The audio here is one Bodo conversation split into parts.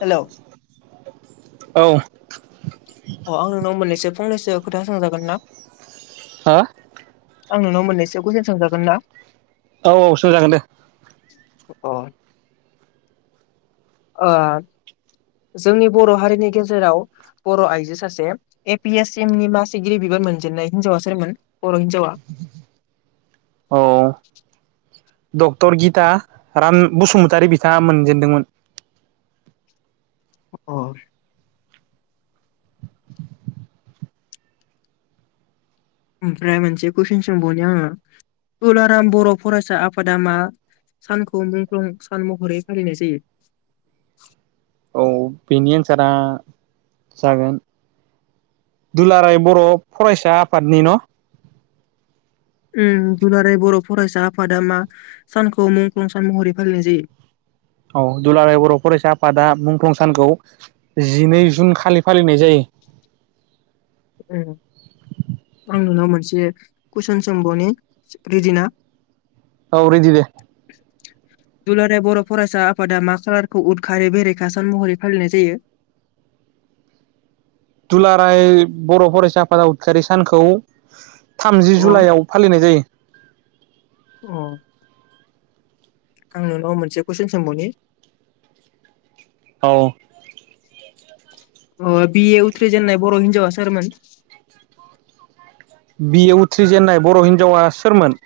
हेल'। औ। अ। आं नोंनाव मोन्नैसो फंनैसो खोथाासांजागोन ना? हो? आं नोंनाव मोननैसो कुइसन सोंजागोन ना? औ औ सोजागोन दे। अ आह जोंनि बर' हारिनि गेजेराव बर' आइजो सासे ए पि एस सिम नि मासिगिरि बिबान मोनजेननाय हिनजावा सोरमोन बर' हिनजावा? औ। डक्टर गिता राम बसुमतारि बिथाङा मोनजेनदोंमोन। अह। ओमफ्राय मोनसे कुइसन सोंबावनो आङो दुलाराम बर' फरायसा आफादा मा? सानखौ मुंख्लं सान महरै फालिनाय जायो? औ। बेनि एन्सारा जागोन दुलाराय बर' फरायसा आफादनि न' दुलाराय बर' फरायसा आफादा मा सानखौ मुंख्लं सान महरै फालिनाय जायो? औ। दुलाराय बर' फरायसा आफादा मुंख्लं सानखौ जिनै जुन खालि फालिनाय जायो। ओं आं नोंनाव मोनसे कुइसन सोंबावनि रेडि ना? औ रिदि दे दुलाराय बर' फरायसा आफादा मा खालारखौ उदखारिै बेरेखा सान महरै फालिनाय जायो? दुलाराय बर' फरायसा आफादा उदखारि सानखौ थामजि अ जुलाइआव फालिनाय जायो। औ। आं नोंनाव मोनसे कुइसन सोंबावनि? औ। बि ए उथ्रिजेननाय बर' हिनजावा सोरमोन? बि ए उथ्रिजेनन्नाय बर' हिनजावा सोरमोन?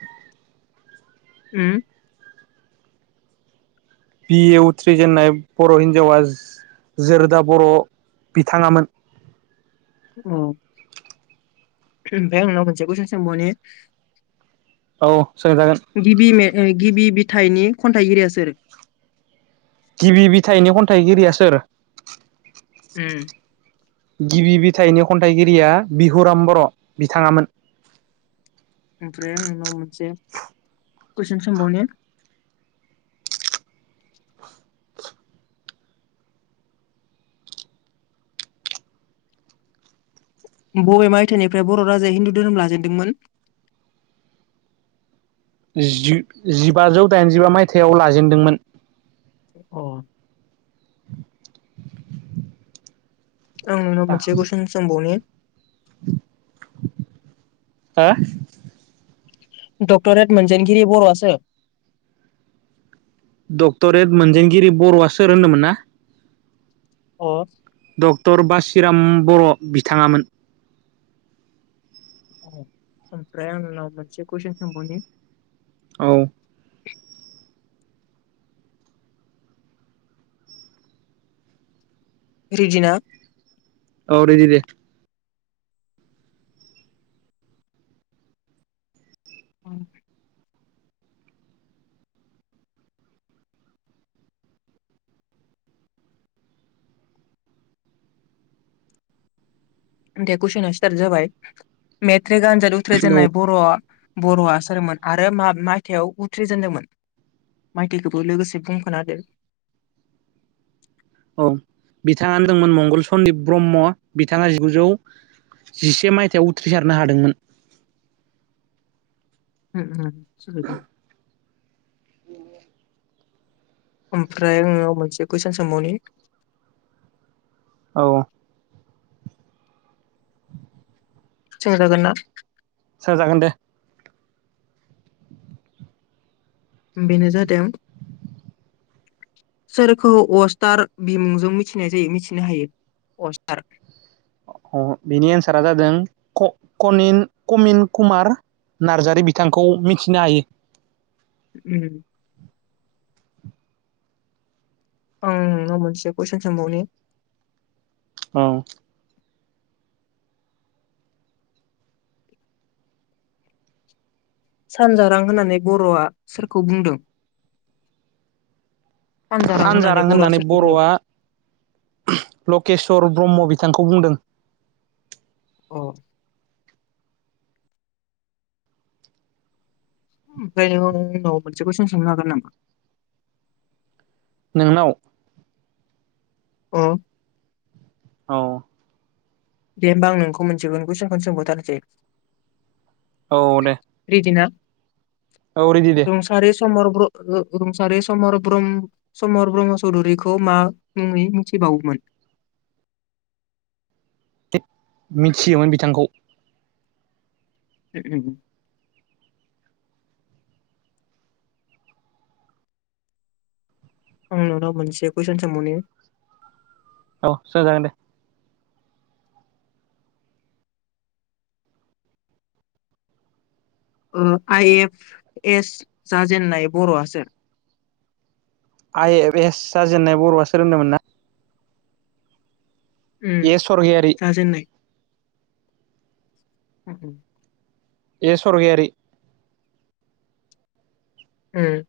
उम बि ए उथ्रिजेननाय बर' हिनजावा जोरोदा बर' बिथाङामोन। उम ओमफ्राय आं नोंनाव मोनसे कुइसन सोंबावनि? औ सोंजागोन गिबि मे ओं गिबि - फिथाइनि खन्थाइगिरिया सोर? गिबिथाइनि खन्थाइगिरिया सोर? उम गिबि बिथाइनि खन्थाइगिरिया बिहुराम बर' बिथाङामोन। ओमफ्राय आं नोंनाव मोनसे कुइसन सोंबावनो? [inaudible] बबे मायथाइनिफ्राय बर' राजाया हिन्दु धोरोम लाजेनदोंमोन? [inaudible] जि जिबाजौ दाइनजिबा मायथाइाव लाजेनदोंमोन। अ आं नोंनाव मोनसे कुइसन सोंबावनि हो? डक्टरेट मोनजनगिरि बर'आसो? डक्ट'रेट मोनजेनगिरि बर'आ सोर होनदोंमोन ना? अ डक्ट'रेट बासिराम बर' बिथाङामोन। ओमफ्राय आं नोंनाव मोनसे कुइसन सोंबावनि औ रिदिना? औ रेदि दे। औ दे कुइसना स्टार्ट जाबाय मेट्रिक आनजाद औ उथ्रिजेननाय बर'आ बर'आ सोरमोन आरो मा मायथाइयाव उथ्रिजेनदोंमोन? माइथायखौबो लोगोसे बुंफाना होदो। [inaudible] औ बिथाङानो दंमोन मंगल सन्दिप ब्रह्म बिथाङा जिगुजौ जिसे मायथाइयाव उथ्रिसारनो हादोंमोन। उम उम सुजुदों। ओमफ्राय नोंनाव मोनसे कुइसन सोंबावनि औ सोंजागोन ना? सोजागोन दे। बेनो जादों [inaudible] सोरखौ अस्टार बिमुंजों मिथिनाय जायो मिथिनो हायो अस्टार? अ बिनि एन्सारा जादों क कनिन कमिन कुमार नार्जारि बिथांखौ मिथिनो हायो। उम ओं नोंनाव मोनसे कुइसन सोंबावनि औ सानजारां होननानै बर'आ सोरखौ बुंदों? सानजारां होननानै बर'आ लकेस्वर ब्रह्म बि बिथांखौ बुंदों। औ ओमफ्राय नों आंनाव मोनसे कुइसन सोंनो हागोन नामा? नोंनाव? ओं अ दे होमबा आं नोंखौ मोनसेखौनो कुइसनखौनो सोंबावथारसै औ दे। औ रेदि दे। रुंसारि समर ब्र ओ रुंसारि समर ब्रम समर ब्रह्म चौधुरिखौ मा मुङै मिथि बावोमोन? [inaudible] मिथियोमोन बिथांखौ। [inaudible] आं नोंनाव मोनसे कुइसन सोंबावनि औ सोंजागोन दे। उम आइएफ एस जाजेननाय बर'आ सार? आइ एफ एस जाजेनन्नाय बर'आ सोर होनदोंमोन ना? उम ए सरगियारि जाजेनाय। [inaudible] ए स्वर्गियारी। उम।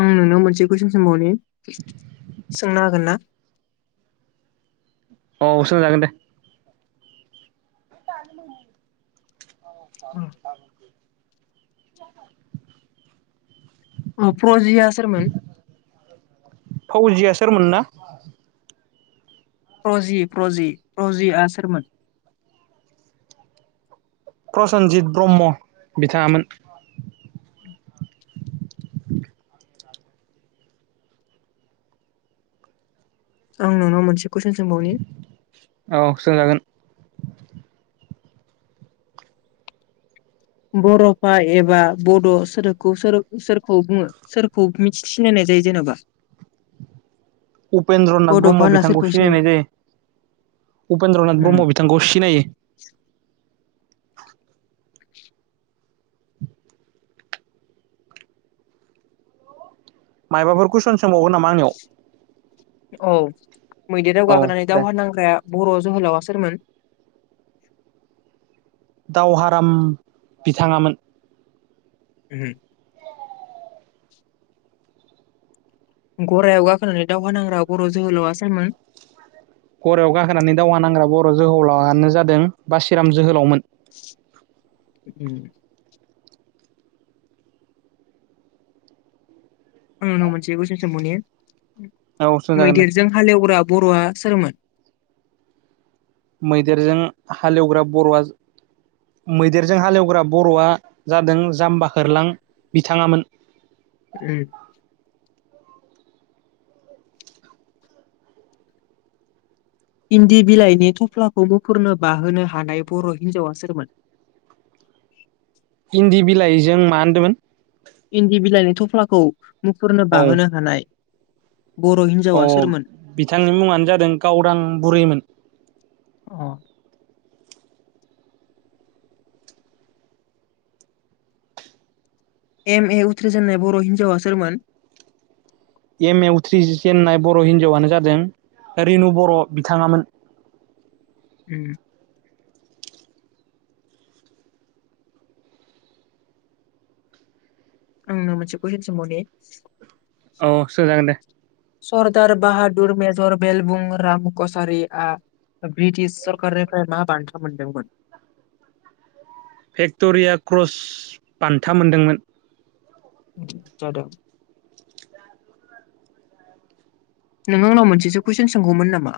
आं नोंनाव मोनसे कुइसन सोंबावनि सोंनो हागोन ना? [inaudible] औ सोंजागोन दे। [unintelligible] प्र'जिया सोरमोन? फौजिया सोरमोन ना? प्रजि प्रजि प्रजिआ सोरमोन? प्रसेनजित ब्रह्म बिथांङामोन। आं नोंनाव मोनसे कुइसन सोंबावनि। औ सोंजागोन। बर'फा एबा बड' सोरखौ सोर सोरखौ बुंङो सोरखौ मिथि सिनायनाय - जायो जेनेबा? [inaudible] उपेन्द्रनाथ बड'फा ब्रह्म होनना बिथांखौ सोरखौ सिनायो सिनायनाय जायो। उपेन्द्रनाथ ब्रह्म बिथांखौ सिनायो। मायबाफोर कुइसन सोंबावगोन नामा आंनियाव? औ मैदेराव औ गाखोनानै दे दावहा नांग्राया बर' जोहोलावा सोरमोन? दावहाराम बिथांङामोन। उम। गरायाव गाखोनानै दावहा नांग्रा बर' जोहोलावआ सारमोन? गरायाव गाखोनानै दावहा नांग्रा बर' जोहोलावानो जादों बासिराम जोहोलावमोन। उम। आं नोंनाव मोनसे कुइसन सोंबावनि औ सोंजागोन दे मैदेरजों हालेवग्रा बर'आ सोरमोन? मैदेरजों हालेवग्रा बर'आ मैदेरजों हालेवग्रा बर'आ जादों जाम्बाहोरलां बिथांङामोन। उम। इन्दि बिलाइनि थफ्लाखौ मुफुरनो बाहोनो हानाय बर' हिन्जावा सोरमोन? इन्दि बिलाइजों मा होनदोंमोन? इन्दि बिलाइनि थफ्लाखौ मुफुरनो बाहोनो हानाय बर' अ हिनजावा सोरमोन बिथांनि मुंङानो जादों गावदां बुरैमोन। अ। एम ए उथ्रिजेननाय बर' हिन्जावा सोरमोन? एम ए उथ्रि जेननाय बर' हिन्जावानो जादों रेनु बर' बिथांङामोन। उम। आं नोंनाव मोनसे कुइसन सोंबावनि। औ सोंजागोन दे। सरदार बाहादुर मेजर बेलबुंराम कसारिआ ब्रिटिश सरकारनिफ्राय मा बान्था मोनदोंमोन? भेक्ट'रिया क्रस बान्था मोनदोंमोन। जादों। नों आंनाव मोनसेसो कुइसन सोंगौमोन नामा?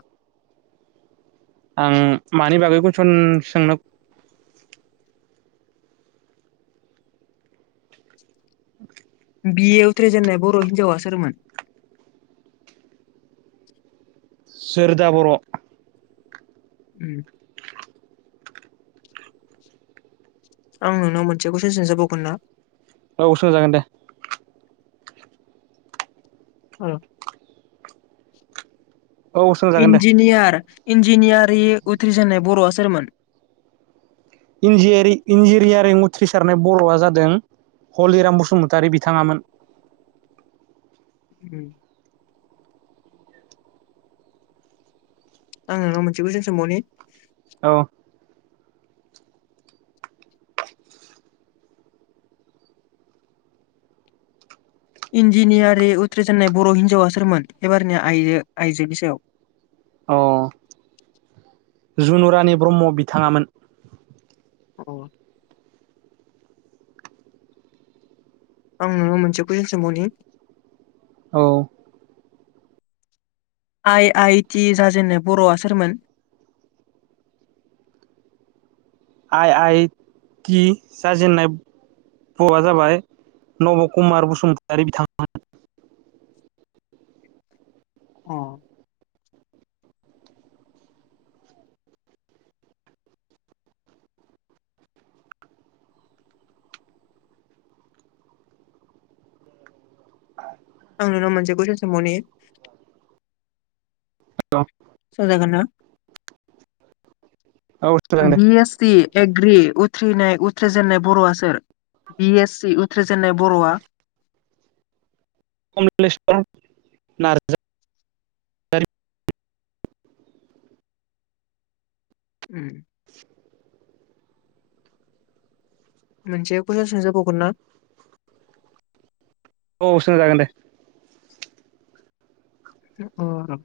आं मानि बागै कुइसन सोंनो [inaudible] बि ए उथ्रजेननाय बर' हिनजावा सोरमोन? सोरदा बर'। उम। आं नोंनाव मोनसे खुयसन सोंजा बावगोन ना औ सोंजागोन दे औ सोंजागोन दे इन्जिनियार इन्जिनियारि उथ्रिसारनाय बर'आ सोरमोन इन्जििरियारिं उथ्रिसारनाय बर'आ जादों हलिराम बसुमतारि बिथाङामोन उ आं नोंनाव मोनसे खुयसन सोंबावनि औ इन्जिनियारि उथ्रिजनाय बर' हिन्जावा सोरमोन एबारनिया आइ आइजोनि सायाव अ जुनुरानि ब्रह्म बिथाङामोन औ आं नोंनाव मोनसे कुइसन सोंबावनि औ आइ आइ टि जाजेननाय बर'आ सोरमोन आइ आइ टि जाजेन्नाय भआ जाबाय नब कुमार बसुमतारि बिथांमोन अ आं नुाव मोनसे कुइसन सोंबावनि [unintelligible] सोंजागोन ना औ सोंजागोन दे बि एस सि एग्रि उथ्रिनाय उथ्रिजेननाय बर'आ सोर बि एस सि उथ्रिजेननाय बर'आ कमलेशर नार्जारि उ [inaudible] मोनसे कुइसन सोंजा बावगोन ना औ सोंजागोन दे अ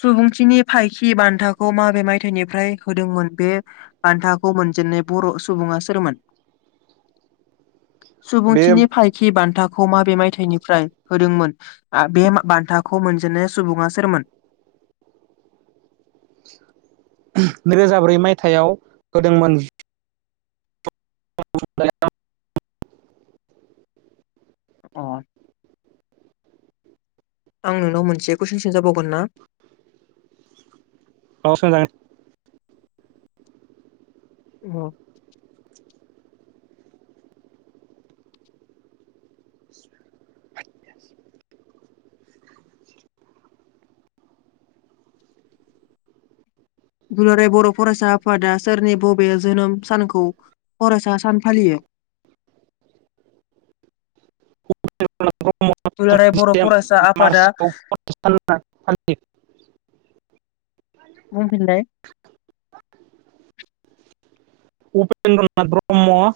सुबुंथिनि फायखि बान्थाखौ माबे मायथायाइनिफ्राय होदोंमोन बे बान्थाखौ मोन जेननाय बर' सुबुङा सोरमोन [inaudible] बे सुबुंथिनि फायखि बान्थाखौ खौ मा बे मायथाइनिफ्राय होदोंमोन बे बान्थाखौ मोनजेननाय सुबुङा सोरमोन नैरोजा ब्रै मायथायाइाव होदोंमोन [inaudible] अ आं नोंनाव मोनसे कुइसन सोजाबावगोन ना औ सोंजागोन औ दुलाराय बर' फरायसा आफादा सोरनि बबे जोनोम सानखौ फरायसा सान फालियो [inaudible] ब्र्म दुलाराय बर' फरायसा आफादा मार्चखौ फालियो बुंफिनलाय उपेन्द्रनाथ ब्रह्म